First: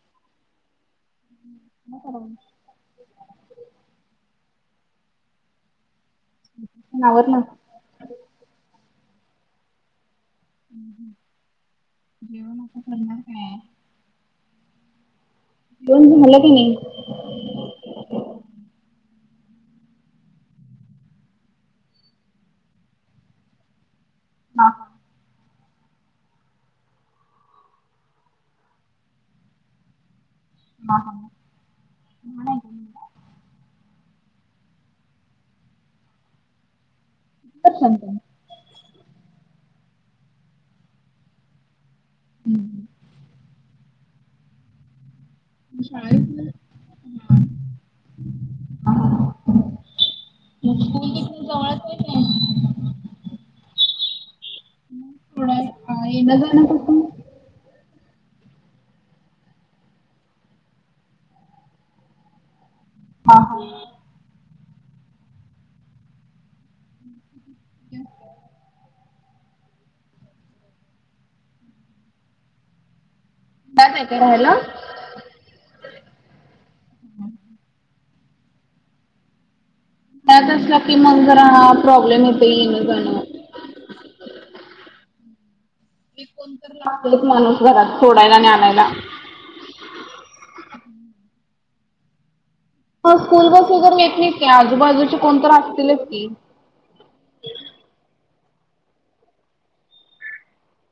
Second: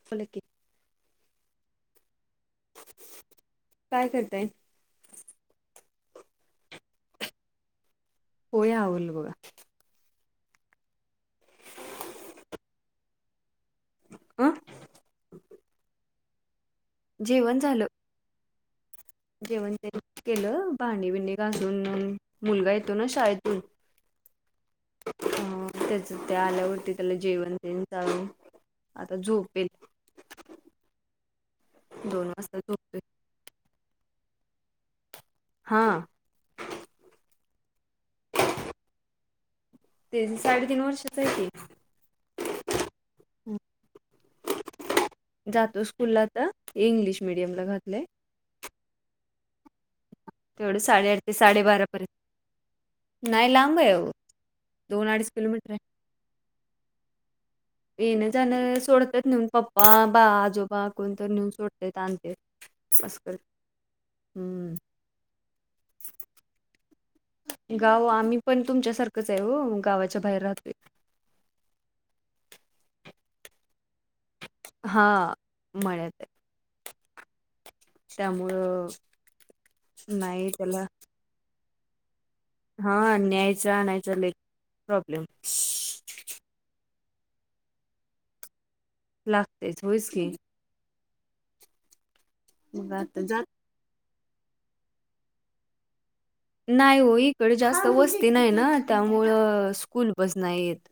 आपला क म कर. काय करताय? ण आवर ना. हो आवल ग ब जीवन कर का अ. दोन झालं की नाही. जेवण झालं. जेवण त्यां केलं भांडी बिंडी घासून मुलगा येतो ना शाळेतून हा हा हा. त्याच त्या आल्यावरती त्याला जेवण देन जावे आता झोपेल. ह. दोन वाजता. हा करंत ते साडेतीीन वर्षाच आहे ते हम्म जातो शाळेत स्कूलला तर इंग्लिश मिीडियम ला घातलंय तेवढं मग स्कूल साडेआठ ते तिथून जवळच साडेबारा आहे काय? पर्यंत नाही लांब आहे दोन अडीच किलोमीटर आहे थोडं येणं जाणं कसं? येणं जाणं सोडत्यात न्हेऊन पप्पा बा आजोबा कोण तर न्हेऊन सोडत्यात हा आणत्यात हा [unintelligible] हम्म गाव आम्ही पण तुमच्यासारखंच आहे हो गावाच्या बाहेर राहतोय बायर जायचंय राहायला हा मळ्यातय त्यामुळं नाही मळ्यात असला त्याला की मग जरा हा प्रॉब्लेम येत हा न्यायच आणायच लय प्रॉब्लेम मग कोणतरी लागतयच माणूस घरात सोडायला आणि आणायला लागतयच होयच की मग ह आता जात स्कूल बस वगर नेत्यात की आजूबाजूची कोणत असतीलच की नाही ओ इकडं जास्त वस्ती नाही ना त्यामुळं स्कूल बस नाही येत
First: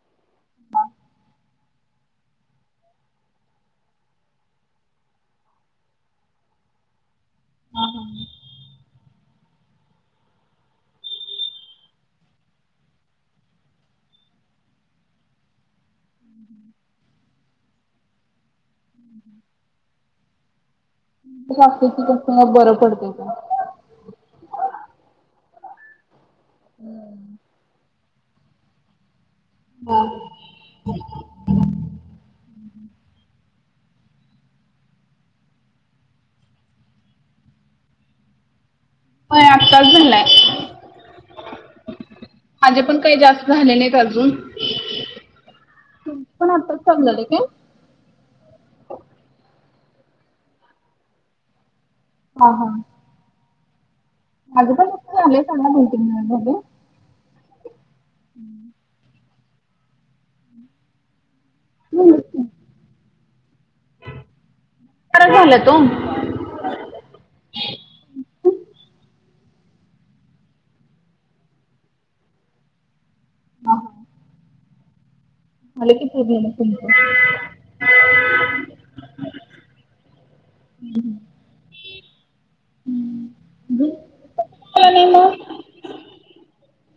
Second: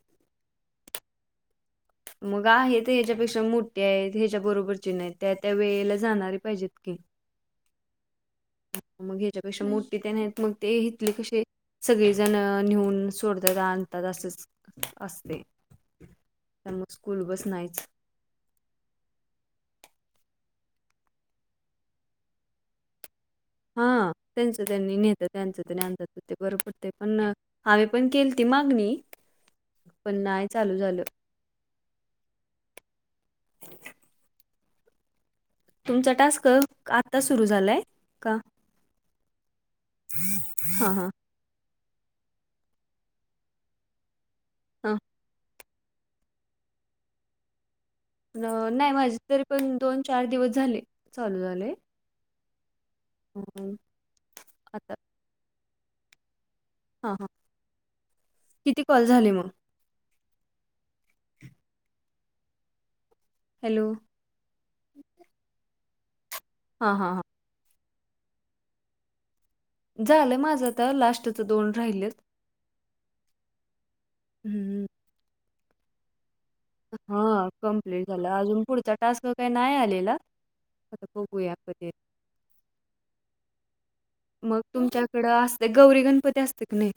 मग आहे ते ह्याच्यापेक्षा मोठी आहेत ह्याच्या बरोबरची नाहीत त्या त्या वेळेला जाणारी पाहिजेत की हा हा. मग ह्याच्यापेक्षा मोठे त्या नाहीत मग ते हितले कसे सगळीजणं न्हेऊन सोडतात आणतात असच असते त्या मग स्कूल बस नाहीच [inaudible] [unintelligible] कसं बरं पडतेय का हा त्यांचं त्यांनी न्हेत्यात त्यांच त्यानी आणत्यात ते बरं पडतंय पण हावे पण केल्ति मागणी पण नायत चालू झालं तुमचा टास्क आत्ता सुरू झालाय का होय आत्ताच झालाय हां, हां, माझे पण काही जास्त झाले नाहीत अजून हां. तुमचं पण आत्ताच चालू झालंय काय न नाही माझे तरी पण दोन चार दिवस झाले चालू झालंय हा हा हो माझं पण आता झालंय चांगला [unintelligible] हा हा किती कॉल झाले मग [inaudible] हॅलो [unintelligible] हा हा ह झालंय माझं आता लास्टचं दोन राहिलेत [inaudible] हम्म आले किती [unintelligible] हा कम्प्लीट झालं अजून पुढचा टास्क काय नाय आलेला आता बघूया कधी ये झालं मग नाही तुमच्याकडं मग असते गौरी गणपती असते का नाही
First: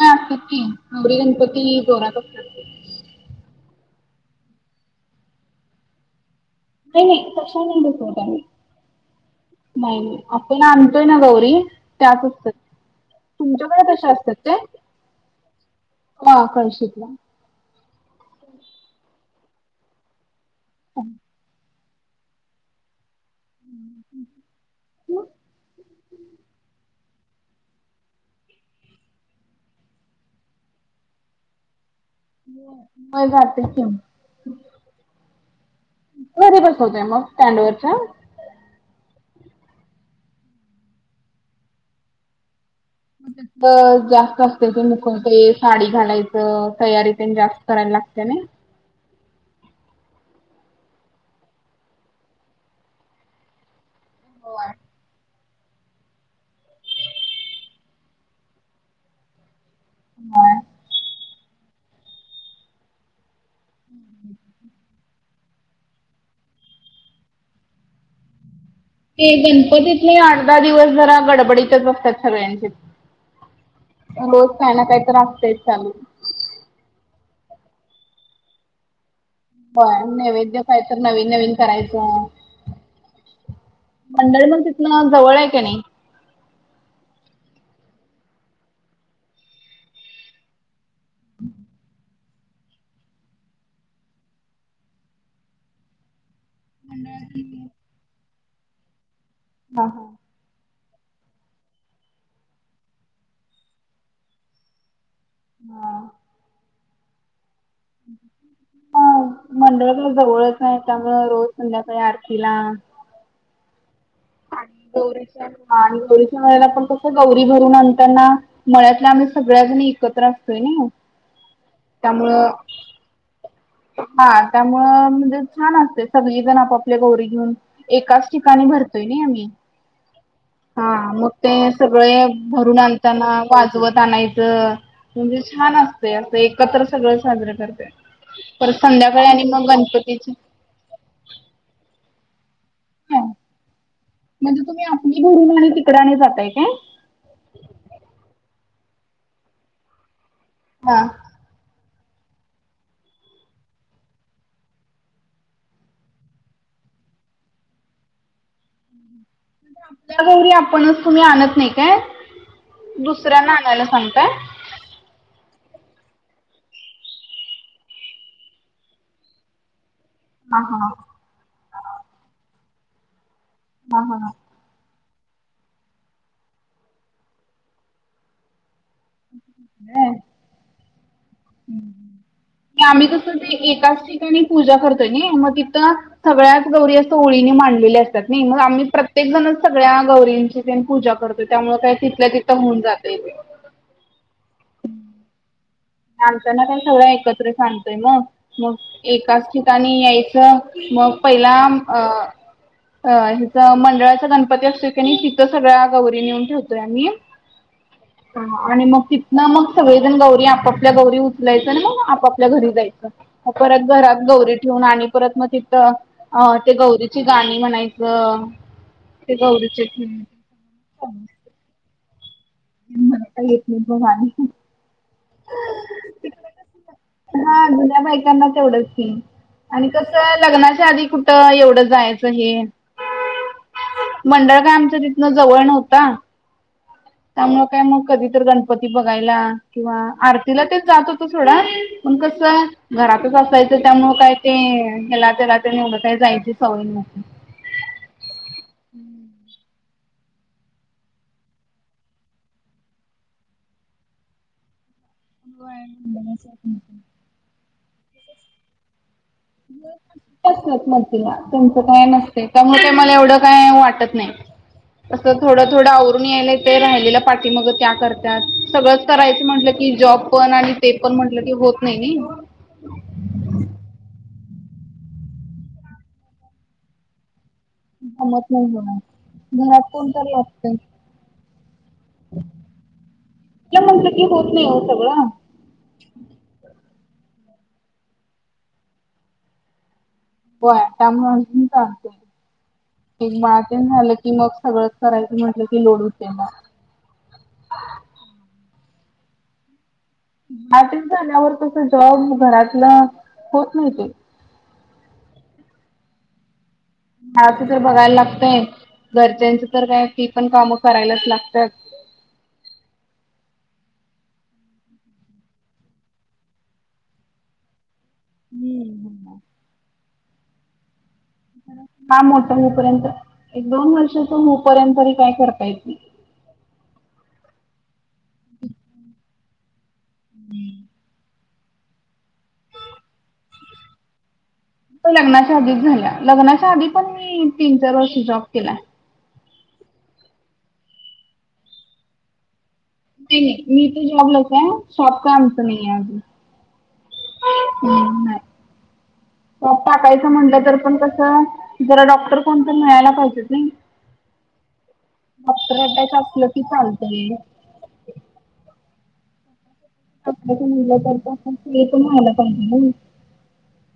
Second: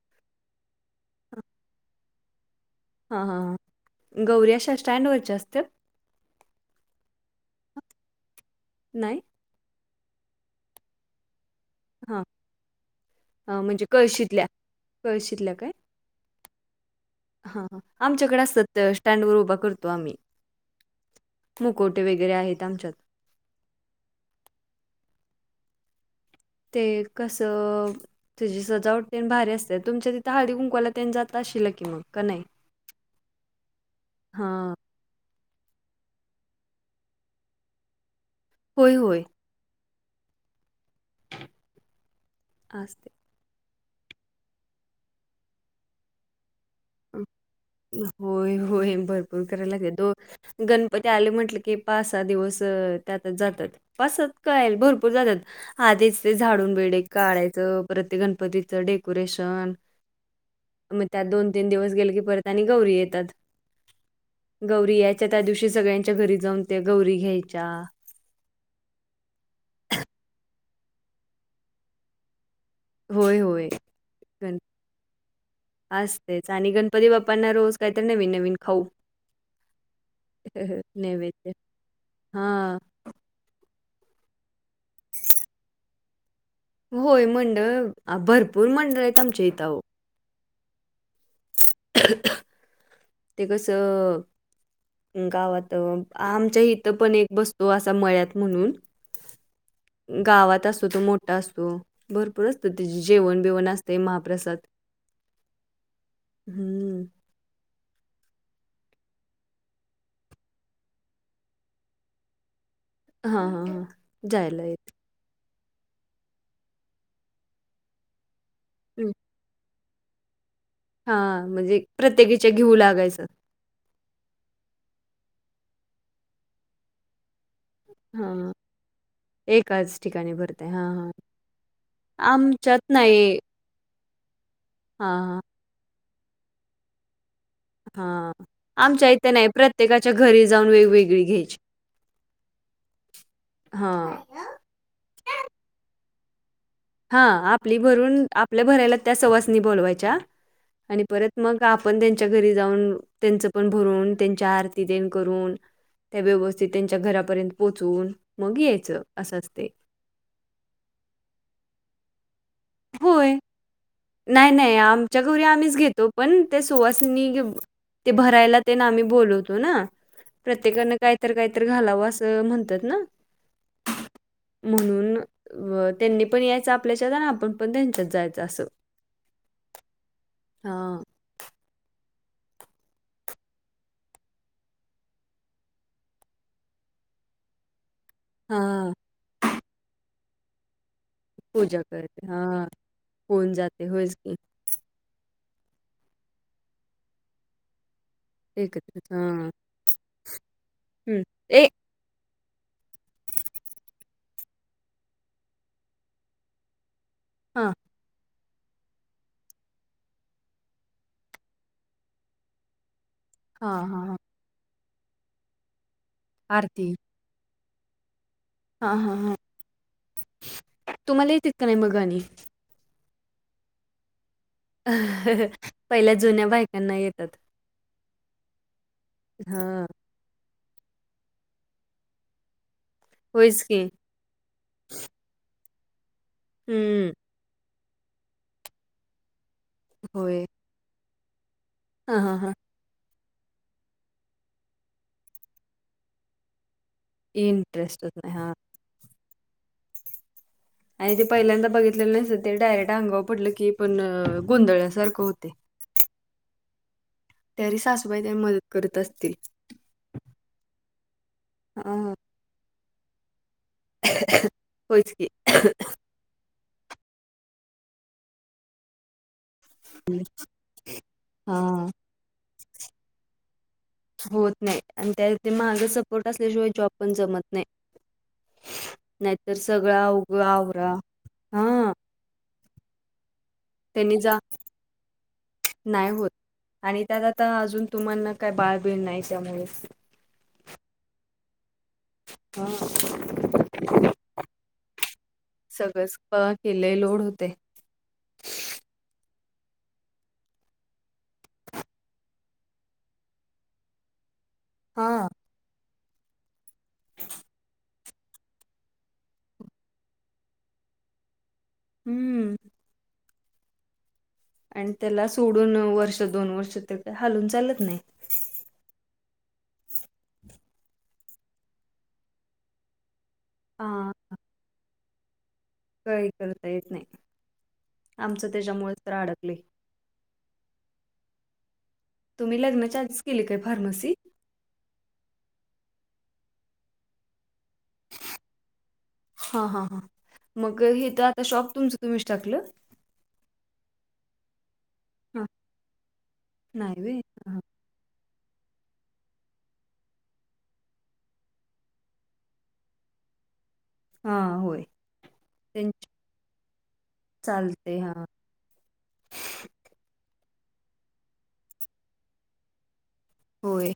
हा असत्यात की गौरी गणपती जोरात असत्यात हां हां हां गौरी अशा स्टँडवरच्या असत्यात नाय नाय तशा नाय बसवत आम्ही नाय. नाय आपण आणतोय ना गौरी हां. त्याच असत्यात. अ, म्हणजे तुमच्याकडे कश्या कळशीतल्या असत्याते हा कळशितल्या. हा हा आमच्याकड असतात स्टँड वर उभा करतो आम्ही. हा. मुकोटे वगैरे आहेत आमच्यात. हम् [inaudible] ते कसं. तुझी सजावट भारी असते तुमच्यािथं हाडी कुंकला जात असशिल की मग. का नाही? होय जातोय की. हां. घरी बसवतय मग स्टँड वरच्या. होय होय. असतंय. त जास्त असत्यात ते मुकळते साडी घालायचं तयारी ते जास्त. करायला लागते ना. होय होय भरपूर करायला लागेल दो गणपती आले म्हटलं की पाच सहा दिवस त्यातच जातात. पाच सात होय. काय भरपूर जातात. आधीच ते झाडून बेडे काढायचं प्रत्यक गणपतीचं डेकोरेशन. होय. मग त्यात दोन तीन दिवस गेले की परत आणि गौरी येतात. गौरी यायच्या त्या दिवशी सगळ्यांच्या घरी जाऊन ते गौरी घ्यायच्या. ते गणपतीतले अठ दहा दिवस जरा गडबडीतच असतात सगळ्यांचे. होय, होय. रोज काही ना काही तर असतय चालू. तेच आणि गणपती बाप्पांना रोज काहीतरी नवीन नवीन खाऊ. होय नैवेद्य का तरी नवीन नैवेद्य. नवीन करायचं. हां. मंडळ मग तिथन जवळ आहे क नाही. होय मंडळ अ भरपूर मंडळ आहेत आमच्या इथं अहो. [inaudible] ते कस गावात आमच्या इ इथं पण एक बसतो असा मळ्यात म्हणून. हा हा. गावात असतो तो मोठा असतो भरपूर असतो त्या जेवण बेवण असतेंय महाप्रसाद. हा. हम्म. ह [inaudible] ह मंडळ जवळच आहे त्यामुंळ रोज संध्याकाळी आरतीला. हा हा हा जायला आणि येत. गौरीच्या मला पण कस गौरी भरून आणताना मळत आम सगळ्याजण एकत्र असतोय नाय. हा म्हणजे प्रत्येकीच्या घेऊ लागायचं. हा त्यामुळं म्हणजे छान असते सगळीजण आपापल्या गौरी घेऊन. एकाच हां, ठिकाणी भरतोय नाही आम्ही एकाच ठिकाणी भरताय हां, हां. हा मग ते. सगळे भरून आमच्यात नाही आणताना. वाजवत आणायचं हां, म्हणजे छान असतंय असं एकत्र सगळं साजरं करत्यात. हा आमच्या इथे नाही प्रत्येकाच्या गणपतीची घरी. जाऊन वेगवेगळी घ्याची हा. हा. म्हणजे तुम्ही आपली घरून [unintelligible] आणि तिकडाने जाताय का हा आपली भरून आपल्या भरायला त्या सवासनी बोलवायच्या हा आणि परत. मग आपण त्यांच्या घरी जाऊन त्यांचं पण भरून त्यांच्या आरती देन करून. त्या व्यवस्थित त्यांच्या घरापर्यंत पोहोचवून मग यायचं असं असते. आपल्या गैरी आपणच तुम्ही आणत नाही काय होय. दुसऱ्यांना आणायला सांगता. नाही नाही आमच्या गौरी आम्हीच घेतो पण ते सुवासनी ते भरायला ते ना आम्ही बोलवतो ना हां हां प्रत्येकान कायतरं कायतरं घालावं असं म्हणतात ना हा हा ह म्हणून त्यांनी पण यायचं आपल्याच्यात आणि आपण पण त्यांच्यात जायचं असं हम् हा आम्ही कस ते एकाच ठिकाणी पूजा करतोय नी मग तिथं सगळ्याच गौरी असं ओळीने मांडलेली असतात नाही मग आम्ही हां. प्रत्येक जण सगळ्या गौरींची पूजा करतो त्यामुळे काही तिथल्या तिथं होऊन जातंय ते जातंय होय हो आमच्याना काय सगळं एकत्र सांगतोय मग मग एकत्रच. एकाच हां. ठिकाणी यायचं मग हं. पहिला ए अ अ हिचं मंडळाचा गणपती असतोय कणी तिथं सगळ्या गौरी नेऊन ठेवतोय आम्ही हा आणि मग तिथन मग सगळेजण गौरी आपण आपल्या गौरी उचलायचं आणि मग आपापल्या घरी जायचं परत हां, हां, हां. घरात गौरी ठेवून आणि त मग तिथं अ ते आरती. गौरीची गाणी म्हणायचं हां, हां, ते हां. गौरीच ठेऊन तरी मग गाणी मला काय येतं नाही बा गाणी अं पहिल्या जुन्या बायकांना येतात हा जुन्या बायकांना तेवढंच की हा आणि लग्नाच्या आधी कुठं एवढं जायचं हे होयच की मंडळ का आमचं तिथनं जवळ नव्हता हम् त्यामुळ काय मग कधी तर गणपती बघायला किंवा होय. आरतीला तेच जात होतो सोडा पण हां, हां, कस हां. घरातच असायचं त्यामुळ काय ते ह्याला त्याला ते एवढा काही जायची सवय नव्हती इंटरेस्ट नाही हा आणि ते पहिल्यांदा बघितलेल नसतं ते डायरेक्ट अंगावर पडलं की पण गोंधळसारखं होतय [inaudible] तरी सासूबाई त्यांना मदत करत असतील तुमचं काय हां. नसतय त्यामुळं तुम्हांला एवढं काय वाट नाही होयच अस की. थोडं थोडं आवरून यायला ते राहिलेला पाठी मग त्या करतात सगळंच करायच म्हटलं की जॉब पण आणि ते पण म्हटलं की होत हां. नाही नाही नी होत नाही आणि त्या माग सपोर्ट असल्याशिवाय जॉब पण जमत नाही जमत नाही म्हणा नाहीतर घरात सगळं कोणतरी अवघं लागत आवरा. हां. त्या म्हंत त्यांनी की जा होत नाही हो सगळं नाही होत आणि त्यात आता अजून तुम्हाना काय बाळबीण नाही त्यामुळेच हो त्यामुळे आणखीन हा चालतय एक बाळ तेन झालं की मग सगळं करायचं म्हटलं कि लोडवते मग ते लोड होतय बाळ तेन झाल्यावर तस जॉब घरातलं होत नाही ते हा घरच्याच तर काय ती पण कामं करायलाच लागतात हम्म आणि त्याला सोडून वर्ष दोन वर्ष ते का हालून चालत नाही. हम्म ह. हा मोठा हो पर्यंत एक दोन हा वर्ष त हो पर्यंत ह काय करता येत नाही. काही करता येत नाही आमचं त्याच्यामुळेच तर अडकले. हम्म. तुम्ही लग्न चा्स केली काय फार्मसी लग्नाच्या आधीच झाल्या लग्नाच्या आधी पण मी तीन चार वर्ष जॉब केलाय. हा हा ह मग हे तर आता शॉप तुमचं तुम्हीच टाकलं. नाही नाही मी तर जॉबलाच आहे शॉप काय हा आमचं नाही आहे अजून नाही होय. हम्. टाकायचं म्हणलं तर पण कस जरा डॉक्टर कोणत मिळायला पाहिजेेत नाही. हा, होय. डॉक्टर असलं की चालतय. ते हा. कपड नि करता ते होय.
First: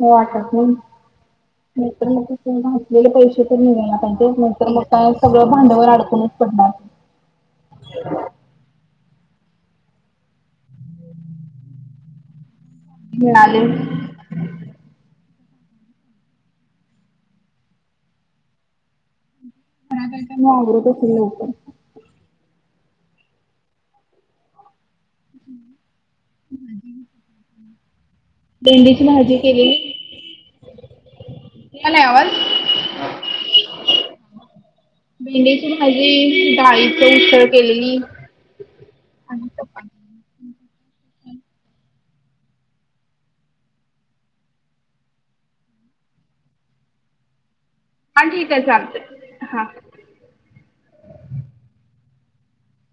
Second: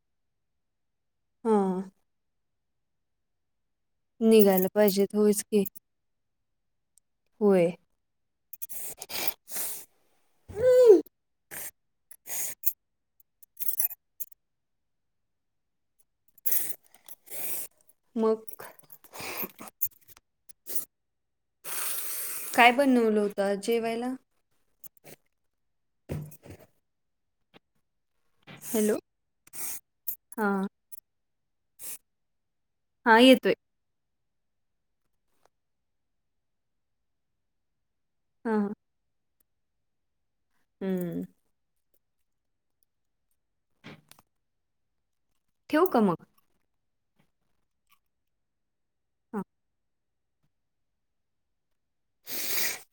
वाटत हा नाही तर घातलेले पैसे तरी मिळणारं तेच निघायला नंतर मग का पाहिजेत होयच सगळं की भांडवल अडकूनच पडणार. होय. मिळाले. मग आवर्त अवस्थेत लवकर काय बनवल होत आज जेवायला ह. हॅलो हा. आवाज हा येतोय भेंडीची भाजी डाळीच उसळ केलेली हा ह आणि हम्म. ठेवू का मग हां ठीक आहे चालते हां. हा. [unintelligible]